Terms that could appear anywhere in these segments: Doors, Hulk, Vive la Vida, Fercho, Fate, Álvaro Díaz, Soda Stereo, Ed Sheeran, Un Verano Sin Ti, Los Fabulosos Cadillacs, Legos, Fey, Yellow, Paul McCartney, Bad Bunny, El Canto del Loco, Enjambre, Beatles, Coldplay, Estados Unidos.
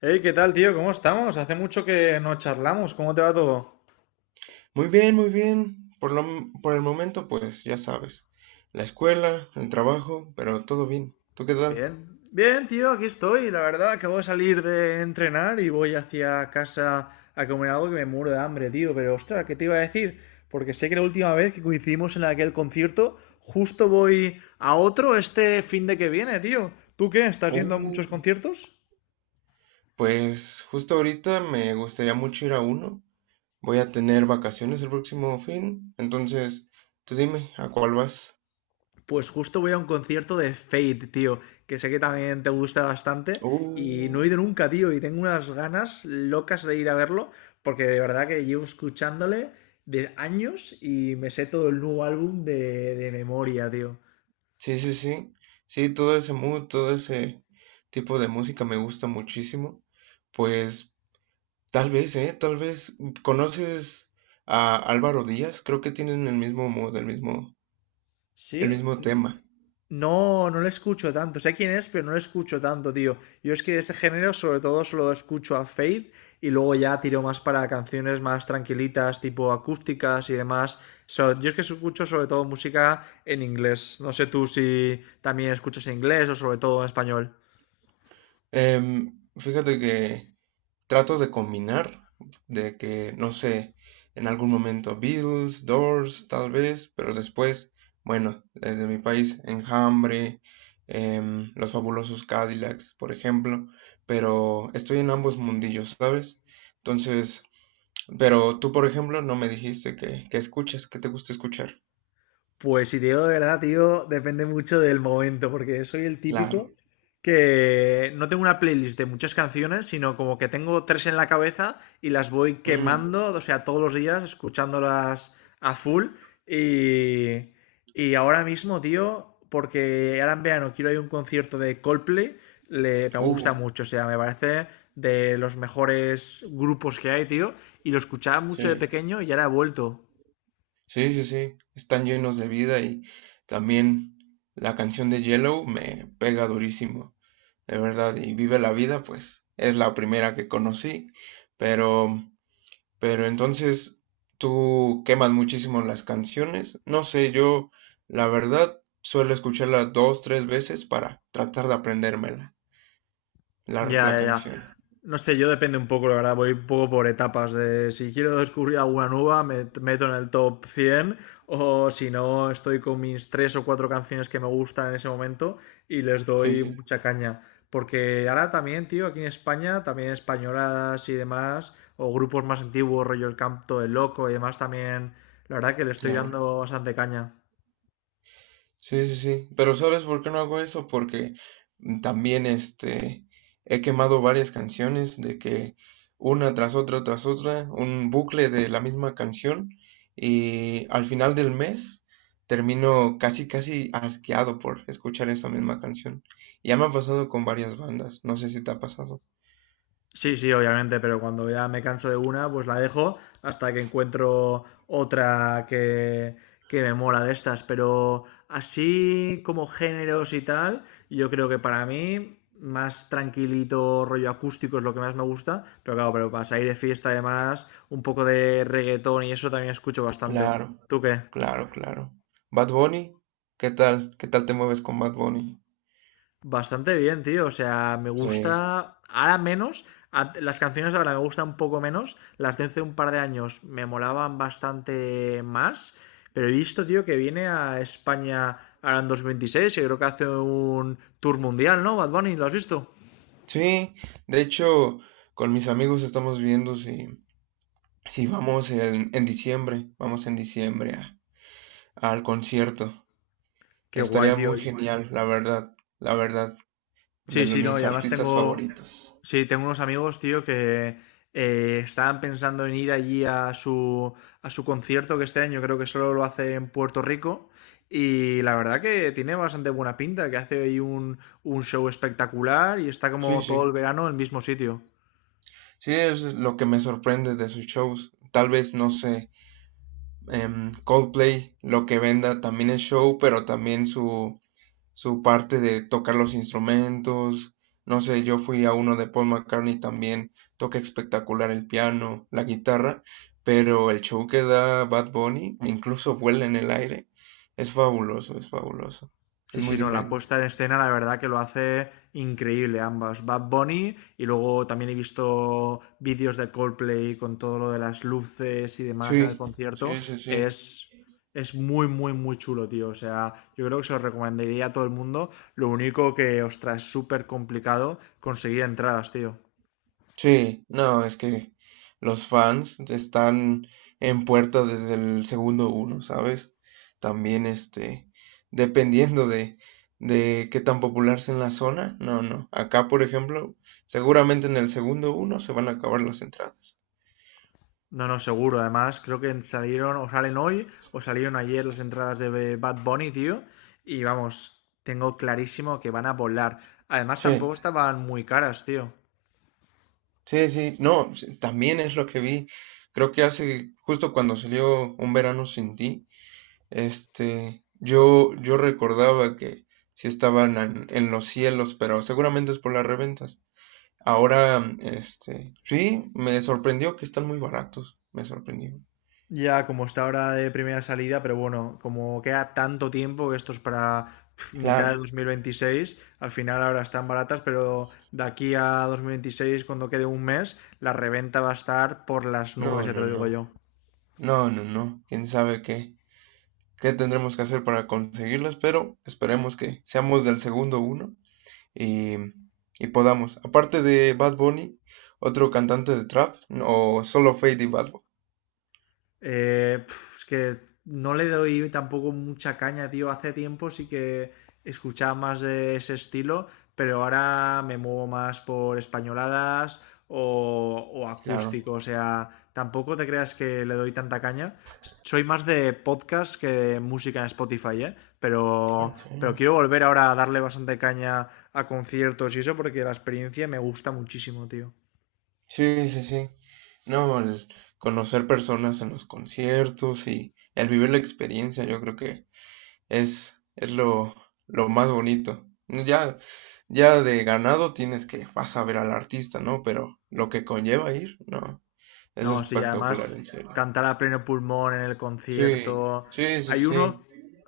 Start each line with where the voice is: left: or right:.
left: Hey, ¿qué tal, tío? ¿Cómo estamos? Hace mucho que no charlamos. ¿Cómo te va todo?
right: Muy bien, muy bien. Por el momento, pues ya sabes, la escuela, el trabajo, pero todo bien. ¿Tú qué tal?
left: Bien, bien, tío, aquí estoy. La verdad, acabo de salir de entrenar y voy hacia casa a comer algo que me muero de hambre, tío. Pero, ostras, ¿qué te iba a decir? Porque sé que la última vez que coincidimos en aquel concierto, justo voy a otro este fin de que viene, tío. ¿Tú qué? ¿Estás yendo a muchos
right: Uh,
left: conciertos?
right: pues justo ahorita me gustaría mucho ir a uno. Voy a tener vacaciones el próximo fin, entonces tú dime, ¿a cuál vas?
left: Pues justo voy a un concierto de Fate, tío, que sé que también te gusta bastante y no he
right: Uh,
left: ido nunca, tío, y tengo unas ganas locas de ir a verlo porque de verdad que llevo escuchándole de años y me sé todo el nuevo álbum de memoria, tío.
right: sí, sí, sí. Sí, todo ese mood, todo ese tipo de música me gusta muchísimo. Pues tal vez, ¿eh? Tal vez. ¿Conoces a Álvaro Díaz? Creo que tienen el mismo mood, el
left: Sí.
right: mismo tema.
left: No, no le escucho tanto. Sé quién es, pero no le escucho tanto, tío. Yo es que de ese género sobre todo solo escucho a Fade y luego ya tiro más para canciones más tranquilitas, tipo acústicas y demás. Yo es que escucho sobre todo música en inglés. No sé tú si también escuchas en inglés o sobre todo en español.
right: Em, fíjate que trato de combinar, de que, no sé, en algún momento Beatles, Doors, tal vez, pero después, bueno, desde mi país, Enjambre, Los Fabulosos Cadillacs, por ejemplo, pero estoy en ambos mundillos, ¿sabes? Entonces, pero tú, por ejemplo, no me dijiste que, escuchas, que te gusta escuchar.
left: Pues si te digo de verdad, tío, depende mucho del momento, porque soy el
right: Claro.
left: típico que no tengo una playlist de muchas canciones, sino como que tengo tres en la cabeza y las voy
right: Mm,
left: quemando, o sea, todos los días escuchándolas a full. Y, y ahora mismo, tío, porque ahora en verano quiero ir a un concierto de Coldplay, me
right: uh,
left: gusta mucho, o sea, me parece de los mejores grupos que hay, tío, y lo escuchaba mucho de
right: sí.
left: pequeño y ahora he vuelto.
right: Sí, sí, sí. Están llenos de vida y también la canción de Yellow me pega durísimo, de verdad. Y Vive la Vida, pues es la primera que conocí. Pero, pero entonces tú quemas muchísimo las canciones. No sé, yo la verdad suelo escucharla dos, tres veces para tratar de aprendérmela,
left: Ya,
right: la
left: ya, ya.
right: canción.
left: No sé, yo depende un poco, la verdad, voy un poco por etapas. De, si quiero descubrir alguna nueva, meto en el top 100, o si no, estoy con mis tres o cuatro canciones que me gustan en ese momento y les
right: Sí,
left: doy
right: sí,
left: mucha caña. Porque ahora también, tío, aquí en España, también españolas y demás, o grupos más antiguos, rollo El Canto del Loco y demás, también, la verdad que le estoy
right: claro.
left: dando bastante caña.
right: Sí, sí, sí. Pero ¿sabes por qué no hago eso? Porque también este he quemado varias canciones de que una tras otra, un bucle de la misma canción y al final del mes termino casi casi asqueado por escuchar esa misma canción. Ya me ha pasado con varias bandas, no sé si te ha pasado.
left: Sí, sí, obviamente, pero cuando ya me canso de una, pues la dejo hasta que encuentro otra que me mola de estas. Pero así como géneros y tal, yo creo que para mí más tranquilito, rollo acústico es lo que más me gusta. Pero claro, pero para salir de fiesta además, un poco de reggaetón y eso también escucho bastante.
right: Claro,
left: ¿Tú qué?
right: claro, claro. Bad Bunny, ¿qué tal? ¿Qué tal te mueves con Bad Bunny?
left: Bastante bien, tío. O sea, me
right: Sí.
left: gusta. Ahora menos. Las canciones ahora me gustan un poco menos. Las de hace un par de años me molaban bastante más. Pero he visto, tío, que viene a España ahora en 2026. Y creo que hace un tour mundial, ¿no? Bad Bunny, ¿lo has visto?
right: Sí, de hecho, con mis amigos estamos viendo si, si vamos en diciembre, vamos en diciembre a- al concierto.
left: Qué guay,
right: Estaría
left: tío.
right: muy genial, la verdad,
left: Sí,
right: de los,
left: sí, no,
right: mis
left: y además
right: artistas
left: tengo,
right: favoritos.
left: sí, tengo unos amigos, tío, que estaban pensando en ir allí a a su concierto, que este año creo que solo lo hace en Puerto Rico, y la verdad que tiene bastante buena pinta, que hace ahí un show espectacular y está
right: Sí,
left: como
right: sí,
left: todo el verano en el mismo sitio.
right: sí, es lo que me sorprende de sus shows. Tal vez, no sé, Coldplay, lo que venda también es show, pero también su parte de tocar los instrumentos. No sé, yo fui a uno de Paul McCartney también, toca espectacular el piano, la guitarra, pero el show que da Bad Bunny, incluso vuela en el aire, es fabuloso, es fabuloso. Es
left: Sí,
right: muy
left: sí, no, la
right: diferente.
left: puesta en escena la verdad que lo hace increíble ambas. Bad Bunny y luego también he visto vídeos de Coldplay con todo lo de las luces y demás
right: Sí,
left: en el concierto.
right: sí, sí, sí.
left: Es, es muy, muy, muy chulo, tío. O sea, yo creo que se lo recomendaría a todo el mundo. Lo único que, ostras, es súper complicado conseguir entradas, tío.
right: Sí, no, es que los fans están en puerta desde el segundo uno, ¿sabes? También, este, dependiendo de qué tan popular sea en la zona, no, no. Acá, por ejemplo, seguramente en el segundo uno se van a acabar las entradas.
left: No, no, seguro. Además, creo que salieron o salen hoy o salieron ayer las entradas de Bad Bunny, tío. Y vamos, tengo clarísimo que van a volar. Además,
right: Sí,
left: tampoco estaban muy caras, tío.
right: sí, sí, no, sí, también es lo que vi. Creo que hace, justo cuando salió Un Verano Sin Ti, este, yo recordaba que sí estaban en los cielos, pero seguramente es por las reventas. Ahora, este, sí, me sorprendió que están muy baratos. Me sorprendió.
left: Ya como está ahora de primera salida, pero bueno, como queda tanto tiempo que esto es para mitad de
right: Claro.
left: 2026, al final ahora están baratas, pero de aquí a 2026, cuando quede un mes, la reventa va a estar por las nubes,
right: No,
left: ya te
right: no,
left: lo digo
right: no.
left: yo.
right: No, no, no. Quién sabe qué, qué tendremos que hacer para conseguirlas, pero esperemos que seamos del segundo uno y, y podamos. Aparte de Bad Bunny, ¿otro cantante de trap, o solo Fade y Bad Bunny?
left: Eh, es que no le doy tampoco mucha caña, tío. Hace tiempo sí que escuchaba más de ese estilo, pero ahora me muevo más por españoladas o
right: Claro.
left: acústico. O sea, tampoco te creas que le doy tanta caña. Soy más de podcast que de música en Spotify, ¿eh?
right: En
left: Pero
right: serio.
left: quiero volver ahora a darle bastante caña a conciertos y eso porque la experiencia me gusta muchísimo, tío.
right: Sí, sí, sí. No, el conocer personas en los conciertos y el vivir la experiencia, yo creo que es lo más bonito. Ya, ya de ganado tienes que vas a ver al artista, ¿no? Pero lo que conlleva ir, no, es
left: No, sí,
right: espectacular, en
left: además
right: serio.
left: cantar a pleno pulmón en el
right: Sí,
left: concierto.
right: sí, sí,
left: Hay
right: sí,
left: uno,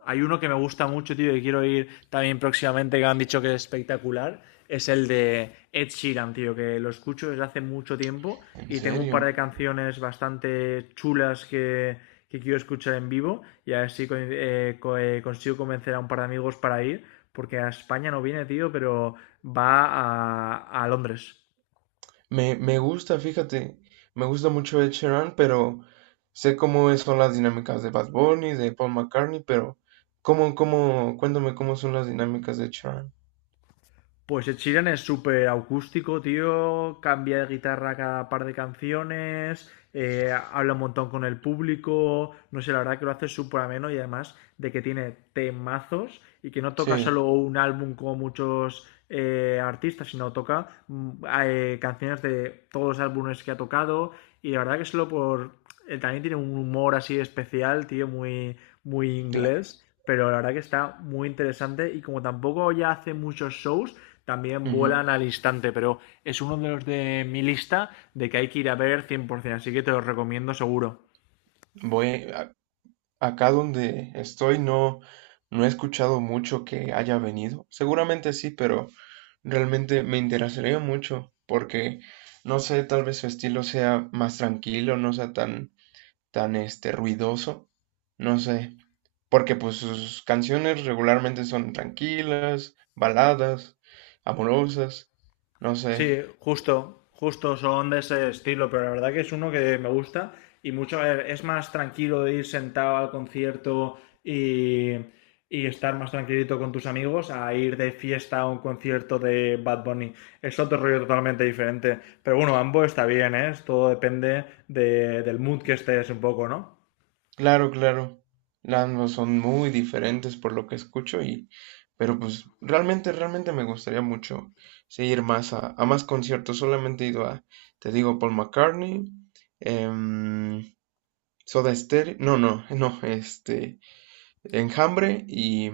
left: hay uno que me gusta mucho, tío, y quiero ir también próximamente, que me han dicho que es espectacular. Es el de Ed Sheeran, tío, que lo escucho desde hace mucho tiempo
right: en
left: y tengo un par
right: serio.
left: de canciones bastante chulas que quiero escuchar en vivo y a ver si consigo convencer a un par de amigos para ir, porque a España no viene, tío, pero va a Londres.
right: Me gusta, fíjate, me gusta mucho Ed Sheeran, pero sé cómo son las dinámicas de Bad Bunny, de Paul McCartney, pero cómo, cómo, cuéntame cómo son las dinámicas de Ed Sheeran.
left: Pues Ed Sheeran es súper acústico, tío. Cambia de guitarra cada par de canciones. Habla un montón con el público. No sé, la verdad que lo hace súper ameno y además de que tiene temazos y que no toca solo
right: Sí,
left: un álbum como muchos artistas, sino toca canciones de todos los álbumes que ha tocado. Y la verdad que solo por también tiene un humor así especial, tío, muy
right: claro.
left: inglés, pero la verdad que está muy interesante y como tampoco ya hace muchos shows, también
right: Ujú.
left: vuelan al instante, pero es uno de los de mi lista de que hay que ir a ver 100%, así que te los recomiendo seguro.
right: Voy a- acá donde estoy no he escuchado mucho que haya venido. Seguramente sí, pero realmente me interesaría mucho porque no sé, tal vez su estilo sea más tranquilo, no sea tan este ruidoso. No sé. Porque pues sus canciones regularmente son tranquilas, baladas, amorosas, no sé.
left: Sí, justo, justo son de ese estilo, pero la verdad que es uno que me gusta y mucho, a ver, es más tranquilo de ir sentado al concierto y, y estar más tranquilito con tus amigos a ir de fiesta a un concierto de Bad Bunny. Es otro rollo totalmente diferente, pero bueno, ambos está bien, ¿eh? Todo depende del mood que estés un poco, ¿no?
right: Claro, claro. Ambos son muy diferentes por lo que escucho y pero pues realmente, realmente me gustaría mucho seguir más a más conciertos. Solamente he ido a, te digo, Paul McCartney, em, Soda Stereo, no, no, no, este, Enjambre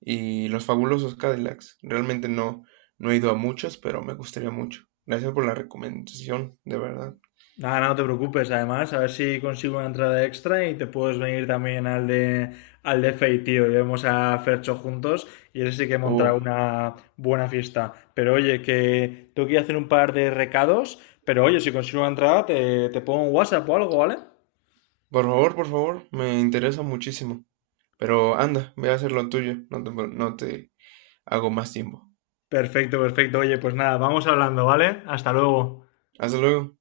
right: y Los Fabulosos Cadillacs. Realmente no, no he ido a muchos, pero me gustaría mucho. Gracias por la recomendación, de verdad.
left: Ah, no te preocupes, además, a ver si consigo una entrada extra y te puedes venir también al al de Fey, tío. Llevamos a Fercho juntos y ese sí que montará
right: Oh,
left: una buena fiesta. Pero oye, que tengo que ir a hacer un par de recados, pero oye, si consigo una entrada te pongo un WhatsApp o algo, ¿vale?
right: por favor, me interesa muchísimo. Pero anda, ve a hacer lo tuyo, no te, no te hago más tiempo.
left: Perfecto, perfecto. Oye, pues nada, vamos hablando, ¿vale? Hasta luego.
right: Hasta luego.